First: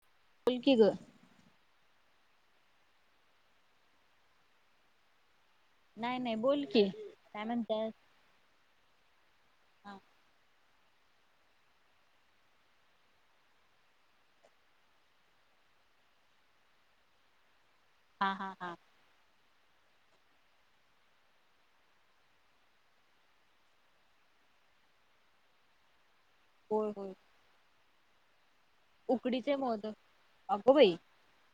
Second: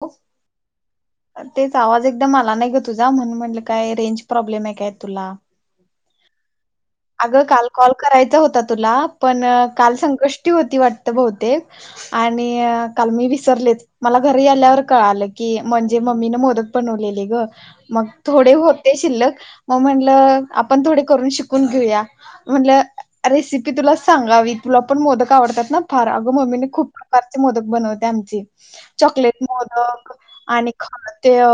[unintelligible] बोल की ग तेच आवाज एक ग मला नाही ग तुझा म्हणून म्हनल काय रेंज प्रॉब्लेम हाय काय तुला? नाय, नाय बोल की अगं काय काल म्हणताय कॉल करायचा होता तुला पण हा काल संकष्टी हो ती वाटत बहुतेक आणि काल मी विसरलेच मला घरी आल्यावर कळालं की म्हणजे मम्मीनं मोदक बनवलेले ग. मग हा हा थोडे हा होते शिल्लक मग म्हणलं आपण थोडे करून शिक कून घेऊया म्हणलं रेसिपी तुला सांगावी तुला पण मोदक आवडतात ना फार. मम्मीने खूप होय होय प्रकारचे मोदक बनव ते आमची चॉकलेट मोदक आणि अगो ख बाई ते अ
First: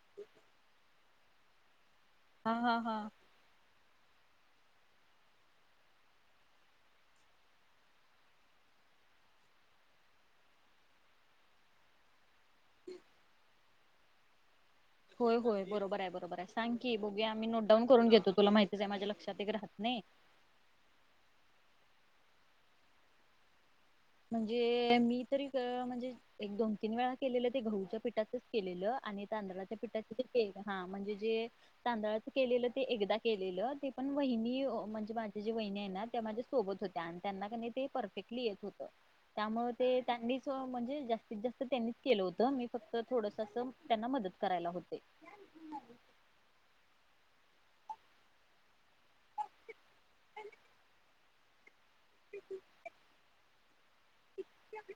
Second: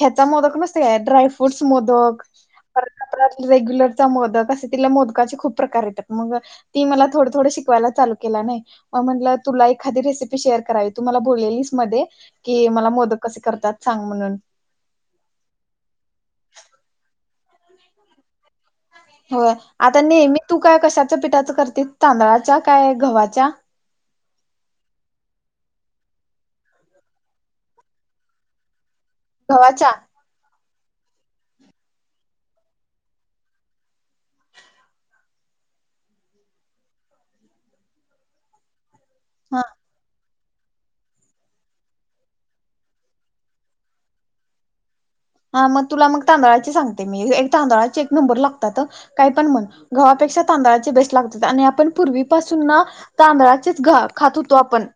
ह्याचा मोदक नसतोय का ड्राय फ्रुट्स मोदक हा हा हा परत रेग्युलर चा मोदक अस तिला मोदकाची खूप प्रकार येत्यात मग ती मला थोड-थोड शिकवायला चालू केला नाही. म म्हटल तुला एखादी रेसिपी शेअर करावी तु मला बोललेलीस मध्ये कि मला मोदक कसे करतात? सांग म्हणून. बघुया आमी नोट डाउन करून घेतो तुला माहिती होय आता नेहमी तू काय कशाच पिठाचं करते? तांदळाच्या काय घवाच्या? म्हणजे मी तरी अ म्हणजे एक, दोन, तीन वेळा केलेलं ते गहूच्या पिठाचच केलेलं. आणि तांदळाच्या गव्हाच्या पिठाचे ते केक. हा म्हणजे जे तांदळाच केलेलं ते एकदा केलेलं ते पण वहिनी म्हणजे माझी जे वहिनी आहे ना त्या माझ्या सोबत होत्या आणि त्यांना कनि ते परफेक्टली येत हो हा त्यामुळे ते त्यांनीचं सो म्हणजे जास्तीत जास्त तेंनीच केलं होतं मी फक्त थोडस असं त्यांना मदत करायला हो हा मग तुला मग तांदळाची सांगते मी एक तांदळाचे एक नंबर लागतात ह काय पण म्हण घवापेक्षा तांदळाची बेस्ट लाग आणि आपण पूर्वी पाासून तांदळाचेच घ खात होतो आपण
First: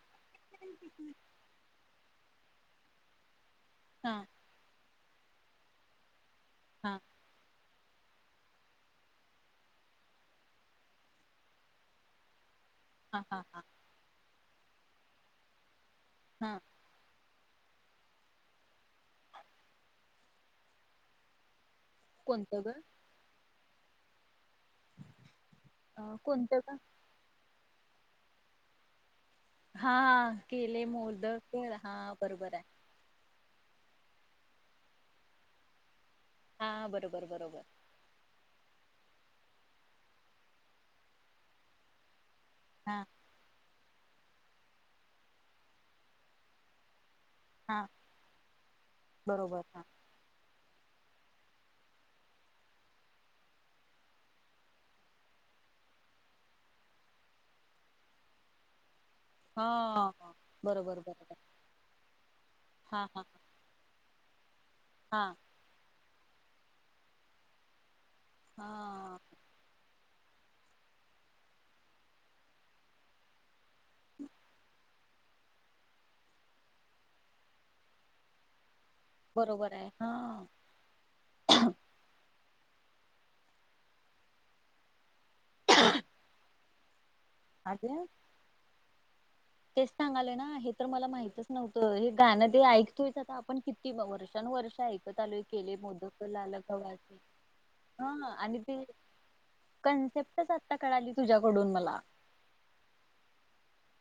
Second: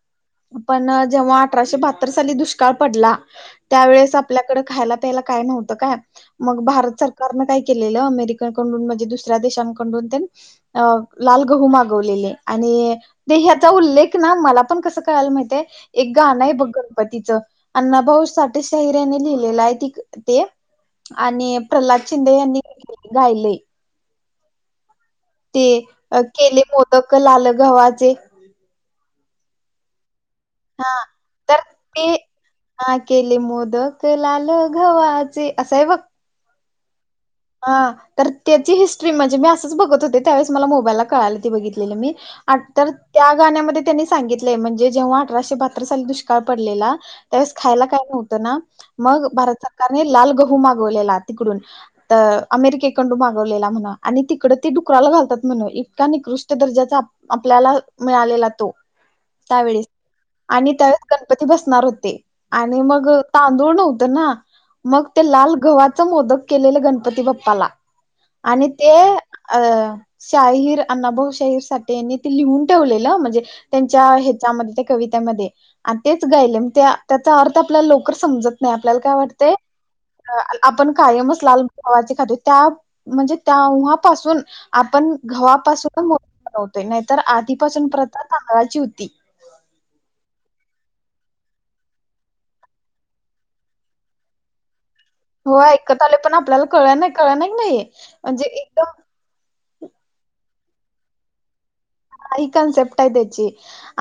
पण जेव्हा अठराशे बहात्तर साली दुश काळपडला त्यावेेळेस हा आपल्याकडें खायला त्याला काय नव्हतं काय मग हा भारत सरकारने काही केलेल अमेरिकेकडून म्हणजे दुसऱ्या देशांकडून लाल गहू मागवलेले आणि हा ते हा हा ह्यचा उल्लेख ना मला पण कसं कळायला माहिताय एक गाण आहे हा बघ गणपतीचं अण् भाऊ साठे साहिऱ्याने लिहिलेला आहे त ते आणि. प्रल्हाद शिंदे यांनी कोणतं ग? गायले. ते अ कोणतं केले का मोदक लाल घव्हाचे. हा हा. केले हा मोदक तर हा ते बरोबर हाय. हा केले मोदक लाल घव्हाचे असं हाय बघ. हा बरोबर. बरोबर हा तर त्याची हि [unintelligible] भाषा बघत होते, त्यावेळेसं मला मोबाईला कळालं ते बघितलेलं मी. आ तर हा त्या गाण्यामध्ये. त्यांनी सांगितलंय म्हणजे जेव्हा अठराशे बहात्तर साली दुष्काळ पडलेला त्यावेळेस खायला हा काय नव्हतं ना, मग बरोबर भारत हा सरकारने लाल गहू गहू मागवलेला तिकडून तर अमेरिके कंडू मागवलेला म्हण आणि तिकडं ती डुकराला घालतात म्हण इतका निकृष्ट दर्जाचा आपल्याला मिळालेला तो. त्यावेळीस हा आणि बरोबर त्यावेळेस बरोबर गणपती बसणार होते आणि हा मग हा तांदूळ नव्ह तर ना. मग हा ते लाल घवात. चं मोदक. केलेले गणपती बाप्पाला. आणि ते हा अं. शाहीर अण्णाभाऊ शाहीर साठे यांनी ते लिहून ठेवलेलं म्हणजे. त्यांच्या हेच्यामध्ये ते कविता मध्ये आण तेच गायलं त्या त्याचा अर्थ आपल्याला लवकर समजत नाही. आपल्याला काय वाटत बरोबर आहे हा आपण कायमच [inaudible] त्या म्हणजे तेव्हा पासून आपण घवापासून [unintelligible] [inaudible] तर आधीपासून अगं प्रथा तांदळाची होती. ती. तेच सांगालो ना हे तर मला माहितच नव्हतं, हे गाणं जे ऐकतोय आता आपण किती बघ वर्षानुवर्ष ऐ हो ऐकत आलो पण आपल्याला कळ नाही कळ नाही हा म्हणजे आणि ती एकदम कन्सेप्टच आता कळाली तुझ्याकडून मला. हई कन्सेप्ट आहे त्याची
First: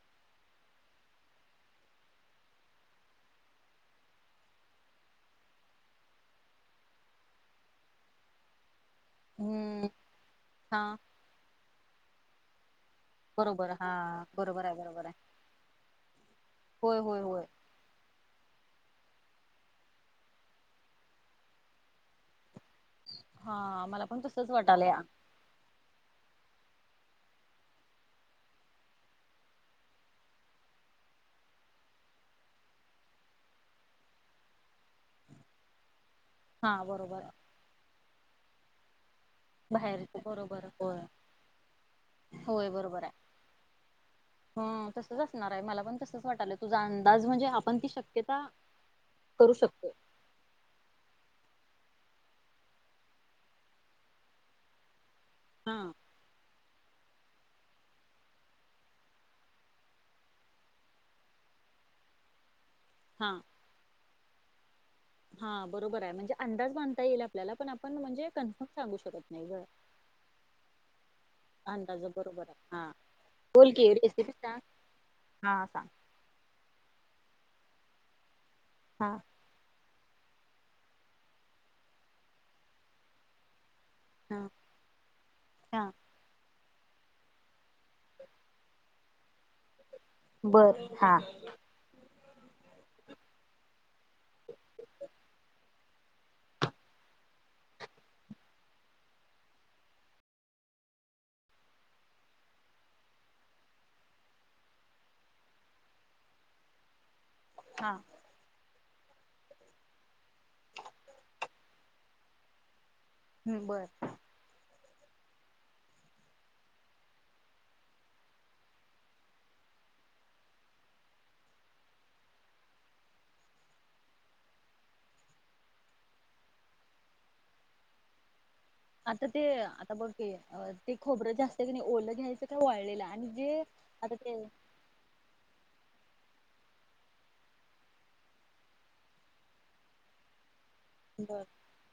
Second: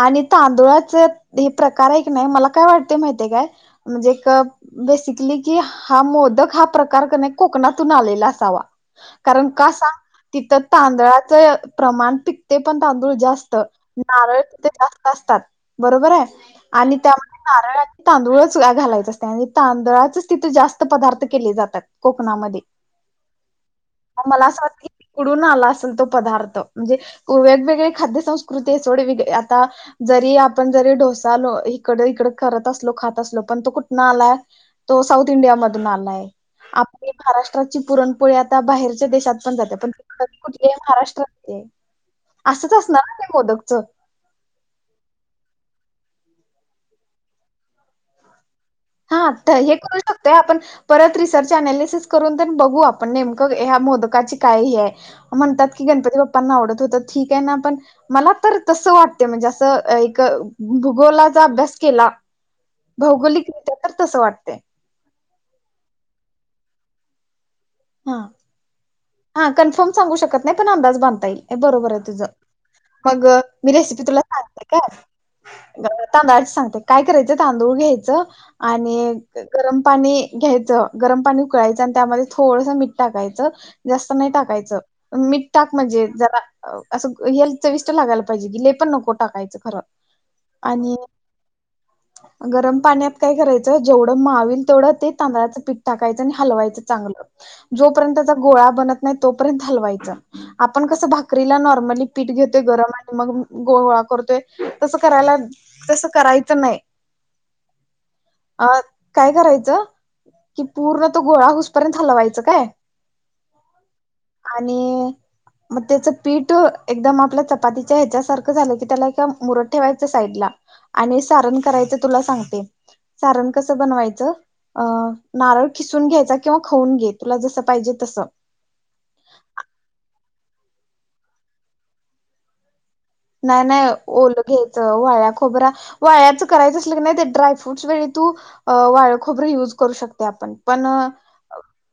आणि तांदुळाच हे प्रकार एक नाही मला काय वाटते माहितीय काय म्हणजे एक बेसिकली कि हा मोदक हा प्रकार नाही कोकणातून आलेला असावा कारण का हम्म सांग तिथं हा तांदळाच प्रमांटिक पण तांदूळस्त, बरोबर हा नारळ बरोबर आहे बरोबर जास्त आहे असतात बरोबर आणि होय त्या होय होय नारळ तांदूळच घालायचं असते आणि तांदळाच तिथे जास्त पदार्थ केले जातात कोकणामध्ये हा पण मला तसंच असं वाटत वाटालय तिकडी आला असेल तो पदार्थ म्हणजे वेगवेगळे खाद्य संस्कृती [unintelligible] आता जरी आपण जरी डोसा इकड इकड करत असलो खात असलो पण तो कुठनं आलाय तो साऊथ इंडिया मधून आलाय हा आपली बरोबर महाराष्ट्राची पुरण पुढे आता बाहेरच्या देशात पण जाते पण बाहेरच कुठ बरोबर होय महाराष्ट्रात होय असंच असणार बरोबर आहे, ना ते मोदकचं ह तसच असणार आहे, मला पण अस वाटलं तुझा अंदाज म्हणजे आपण ती शक्यता हा हे करू शकतोय आपण परत रिसर्च ॲनालिसिस करून तरी बघू आपण नेमक ह्या मोदकाची काय हे आहे म्हणतात हा की गणपती बाप्पांना आवडत होत ठीक आहे ना पण मला तर तसं वाटते म्हणजे असं एक भूगोलाचा अभ्यास केला हा भौगोलिकत्या तसं वाटते हा बरोबर आहे म्हणजे अंदाज बधता येईल आपल्याला पण आपण हा म्हणजे कन्फर्म सांगू शकत नाही हा ग कन्फर्म सांगू शकत नाही पण अंदाज बांधता येईल, बरोबर आहे अंदाज तुझं, बरोबर आहे हा मग मी बोल की रेसिपी तुला सांग सांगते काय, हा सांग तांदळाची सांगते, काय कर तांदूळ घ्यायचं. हा आणि गरम. पाणी घ्यायचं, गरम पाणी उकळायचं आणि त्यामध्ये थोडसं मीठ टाकायचं. जास्त नाही हा टाकायचं, मीठ टाक हा म्हणजे जरा. असं हेल्थ चविष्ट लागायला पाहिजे की लय पण नको टाकायचं खरं. बर आणि हा. गरम पाण्यात काय करायचं जेवढं मावेल तेवढं ते तांदळाचं पीठ टाकायचं आणि हलवायचं चांगलं जोपर्यंतचा गोळा बनत नाही तो पर्यंत हलवायचं, आपण कस भाकरीला नॉर्मल पिठ घेतो गरम आणि मग गोळा करतोय तसे करायला, तस करायच नाही. हा. अ काय करायचं कि पूर्ण तो गोळा हुस पर्यंत हलवायचं काय? हमम बर. आणि मग त्याच पीठ एकदम आपल्या चपातीच्या ह्याच्यासारखं झालं की त्याला मुरत ठेवायचं साईडला आणि सारण करायचं तुला सांगते सारण कसं बनवायचं नारळ खिसून घ्यायचा किंवा खऊन घे तुला जस पाहिजे तस. आता ते आता बघू. ते अ ते खोबरं जास्त ओलं घ्यायचं का वाळलेला. नाही नाही ओल घ्यायच वाळा खोबरा वाळयाचं करायचं असलं कनी ते ड्रायफ्रूट्स वेळी तू अं वाळ खोबर युज करू शकतय आपण. पण अं बर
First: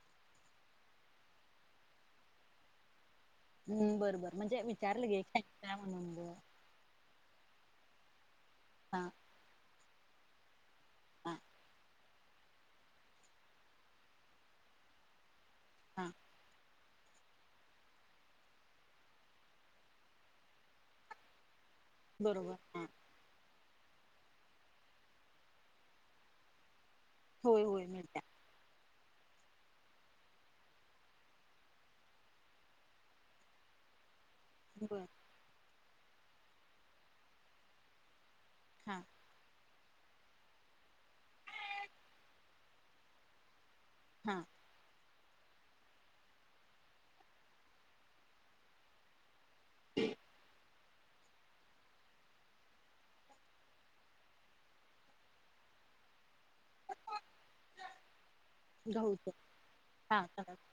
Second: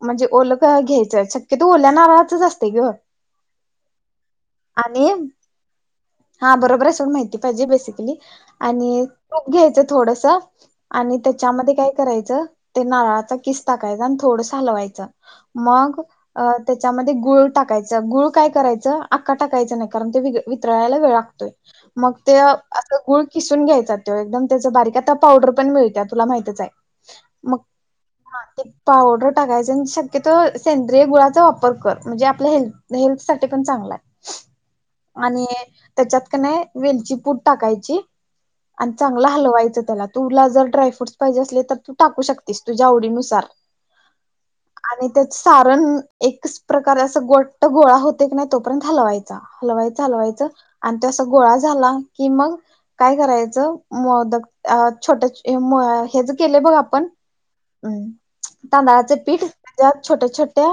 म्हणजे ओलं अ घ्यायचंय शक्यतो ओल्या नाराळाच असते की ओ. [unintelligible] हा बरोबर असून माहितीयं. पाहिजे बेसिकली. आणि हा तूप घ्यायच. थोडंसं. आणि हा त्याच्यामध्ये काय कराय ते नारळाचा किस टाकायचा आणि थोडं हलवायचं. मग हा अं. त्याच्यामध्ये गुळ टाकायचं गुळ काय करायचं, आका टाकायचं नाही कारण ते विघ तळायला वेळ लागतो. मग ते बरोबर हा असं गुळ किसून घ्याय चालतोय एकदम त्याचं बारीक आता पावडर पण मिळाला, तुला माहीतच हाय. होय होय मिळाल्या. पावडर टाकायचा आणि शक्यतो सेंद्रिय गुळाचा वापर कर म्हणजे आपल्या हेल्थ हेल्थ साठी पण चांगलाय.. बरं. [inaudible] आणि त्याच्यात का नाय वेलची पूड टाकायची. आणि हा चांगल हलवायचंत. त्याला तुला जर ड्रायफ्रूटस पाहिजे असले, तर तू टाकू शकतेस तुझ्या आवडीनुसार हां. आणि त्याचं सारण एकच प्रकारे अस गोट्ट गोळा होतंय क नाही तोपर्यंत हलवायचा हलवाय चालवायचं आणि ते असं गोळा झाला की मग काय करायचं मोदक अ छोटं एम हेचं केलंय बघ आपण अम्म तांदळाचं गहूच पीठ त्यात हा तवा छोट्या-छोट्या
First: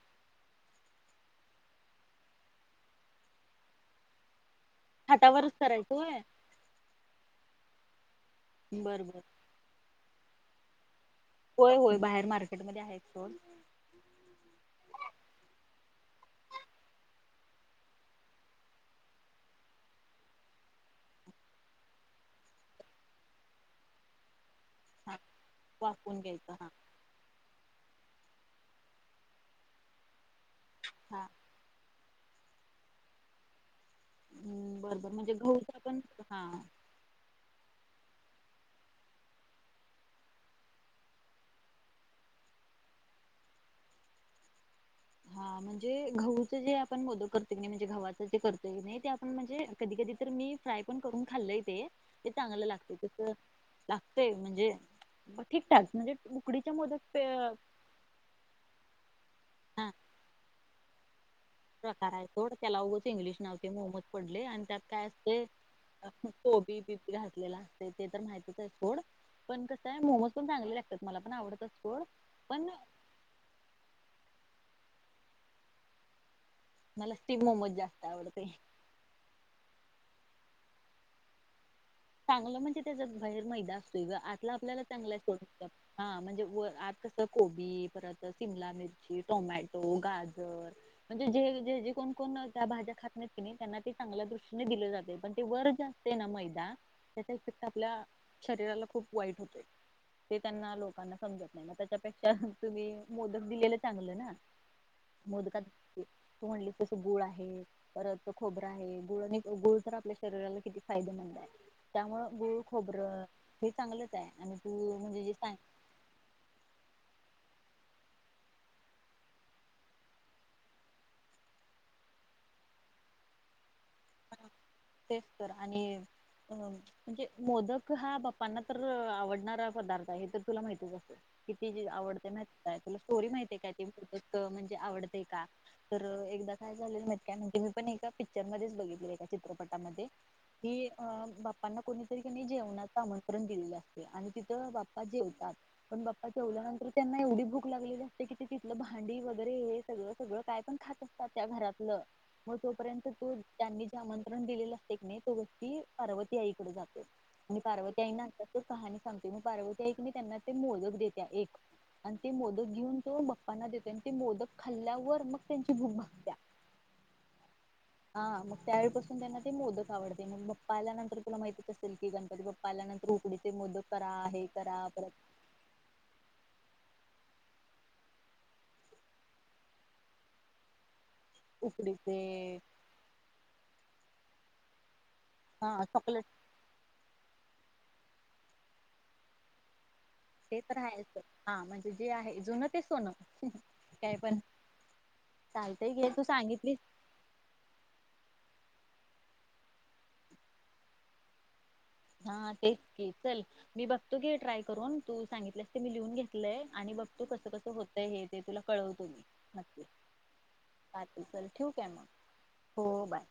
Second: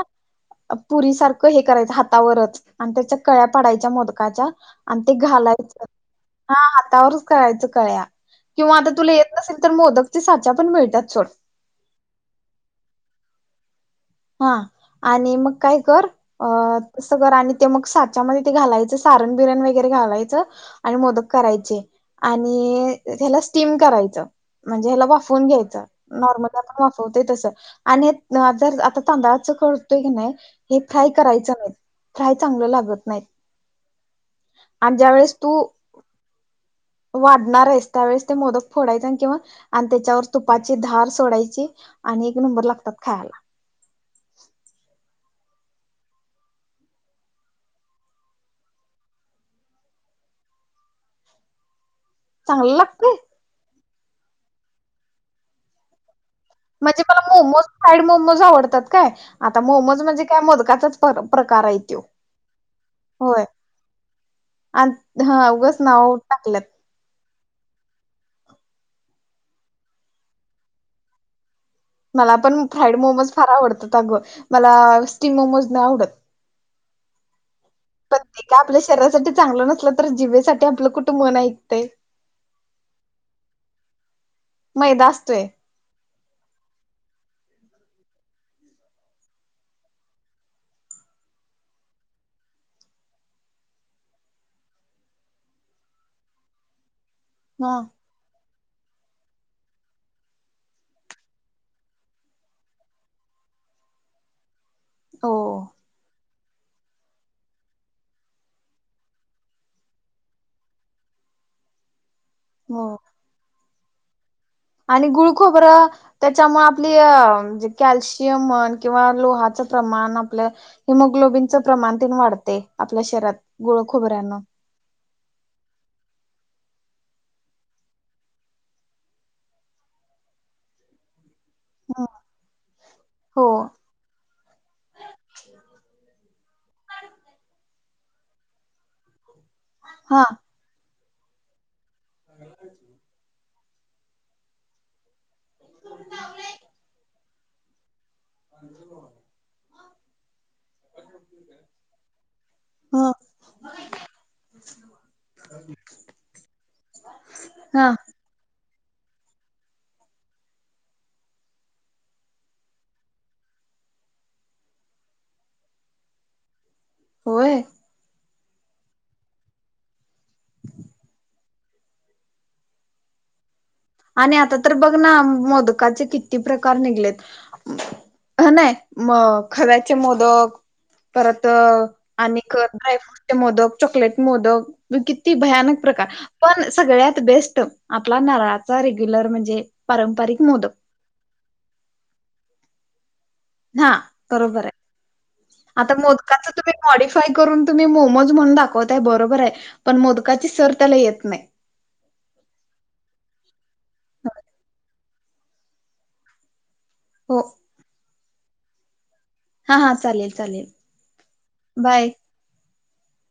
पुरीसारखं हे करायचं हातावरच आणि त्याच्या कळ्या पाडायच्या मोद काच्या. आणि ते हातावरच घालायचं, करायचं होय हां हातावरच करायचं कळ्या. किंवा आता बर तुला बर येत नसेल तर मोदक साचा पण मिळत्यात सोड. होय होय बाहेर मार्केटमध्ये आहेत सोड. हां आणि मग काय कर अ तसं कर आणि ते मग साच्यामध्ये ते घालायचं, सारण-बिरण वगैरे घालायचं आणि मोदक करायचे आणि त्याला स्टीम करायचं. म्हणजे ह्याला हा वाफवून घ्यायचं वाफवून घ्यायचं नॉर्मला हा आपण वाफवतोय तसं. आणि त न जर आता- तांदळाचं करतोय की नाही हे फ्राय हा करायचं नाही. फ्राय चांगलं लागत नाही. हम्म. आणि बर बर ज्या म्हणजे वेळेस तू गहूचं पण हां वाढणार आहेस, त्यावेेळेस ते मोदक फोडायचं आणि किंवा आणि त्याच्यावर तुपाची धार सोडायची आणि एक नंबर लागतात खायला. हां म्हणजे गहूचे जे आपण मोदक करतोय की नाही, म्हणजे गव्हाचं जे करतोय की नाही ते आपण म्हणजे कधी कधीतर मी फ्राय पण करून खाल्लंय तेे ते चांगलं लागतंय, तसं लागतंय म्हणजे ब ठीक-ठाक म्हणजे उकडीच्या मोदक म्हणजे मला पे- मोमोज फ्राईड मोमोज आवडतात काय आता हा मोमोज म्हणजे काय मोदकाचच [unintelligible] प्रकार आहे सोड त्याला उघंच इंग्लिश होय नाव ते मोमोज पडलंय आणि त्यात काय असते? हा उगच अ नाव टाकल्यात कोबी बिबी घातलेलं असते ते तर माहि तीच आहे सोड पण कसं आहे मोमोज पण चांगले लागतात मला पण आवडतात मला पण फ्राईड मोमोज फार आवडतात अगं. मला स्टीम मोमोज नाही आवडत. मला स्टिम मोमोज जास्त पण ते आवडते काय आपल्या शरीरासाठी चांगलं नसलं तर जीवेसाठी आपलं कुठं मन आहेत. चांगलं म्हणजे त्याच्यात बाहेर मैदा असतोय गं, आतलं आपल्याला मैदा चांगला असतोय आहे [unintelligible] हां म्हणजे व आत कसं को बी परत शिमला मिरची, टोमॅटो, गाजर म्हणजे जे जे जे कोण कोण त्या भाज्या खात नाहीत त्यांना ते चांगल्या दृष्टीने दिलं जातंय, पण ते वर जे असतंय ना मैदा चा इफेक्ट हा आपल्या शरीराला खूप वाईट होतोय ते त्यांना लोकांना समजत नाही म त्याच्यापेक्षा तुम्ही मोदक दिलेलं चांगलं ना? हो मोदकात त म्हणले तस गुळ आहे, परत खोबरं आहे, गुळ आणि गुळ तर आपल्या शरीराला किती फायदेमंद आहे. त्यामुळं गूळ, हो खोबरं हे चांगलंच आहे. आणि तू आणि म्हणजे जे सां गुळखोबरं त्याच्यामूळ आपली अ म्हणजे कॅल्शियम म्हण किंवा लोहाचं प्रमाण, आपलं हिमोग्लोबिनचं प्रमाण त वाढते आपल्या शरीरात गूळ खोबऱ्यानं. तेच तर आणि अ म्हणजे एक मोदक हा बाप्पांना तर आवडणारा पदार्थ आहे हे तर तुला माहतीच असणार किती आवडते माहिती काय तुला स्टोरी हो माहितीे काय तीतक म्हणजे आवडते का तर एकदा काय झालेलं काय म्हणजे पण एका पिक्चरमध्येच बघित [unintelligible] चित्रपटामध्ये हा की अं बाप्पांना कोणी जेवणाच आमण आपण दिलं असते आणि तिथं बाप्पा जेवतात. पण बाप्पा जेवल्यानंतर त्यांना एवढी भूक लागली ग. ते किती तिथलं भांडी वगैरे हे सगळं सगळं काय पण खातात ना त्या घरातलं मग तोपर्यंत ह तोच त्यांनी आमंत्रण दिलेलं असते की नाही, तो गोष्टी पार्वती आईकडे जातो आणि हा पार्वती आई ना कहाणी सांगते मी, पार्वती आई की नाही त्यांना ते मोदक देत्या एक आणि ते मोदक घेऊन तो बाप्पांना देते आणि ते मोदक खाल्ल्यावर मग त्यांची भूक भागत्या होय. हां मग त्यावेळीपासून त्यांना ते मोदक आवडते, मग बाप्पा आल्यानंतर, तुला माहीतीच असेल की, गणपती बाप्पा आल्यानंतर उकडीचे मोदक करा आणि हे आता तर करा बघ परत ना मोदकाचे किती प्रकार निघलेत. हं नाही मग खव्याचे मोदक परत उकडीचे आणि क ड्रायफ्रूटचे मोदक, चॉकलेट मोदक किती भयानक हा प्रकार चॉकलेट पण सगळ्यात बेस्ट आपला नळात रेग्युलर म्हणजे पारंपरिक ते मोदक तर आहेच, हां म्हणजे जे आहे, जुन ते सोन हां बरोबर आहे. चालतंय आता घे तू मोदकाचं सांगितली तुम्ही मॉडीफाय करून, तुम्ही मोमज म्हणून दाखवतयं बरोबर हाय, पण मोदकाची सर त्याला येत नाय, हां तेच की, चल मी बघतो, घे ट्राय करून. तू सांगितलस, ते मी लिहून घेतलंय. आणि बघतो, कसं कसं होतय हे ते तुला कळवतो मी हां नक्की हां चालेल, चालेल, चालतंय चल ठेवू काय मग बाय. हो, बाय.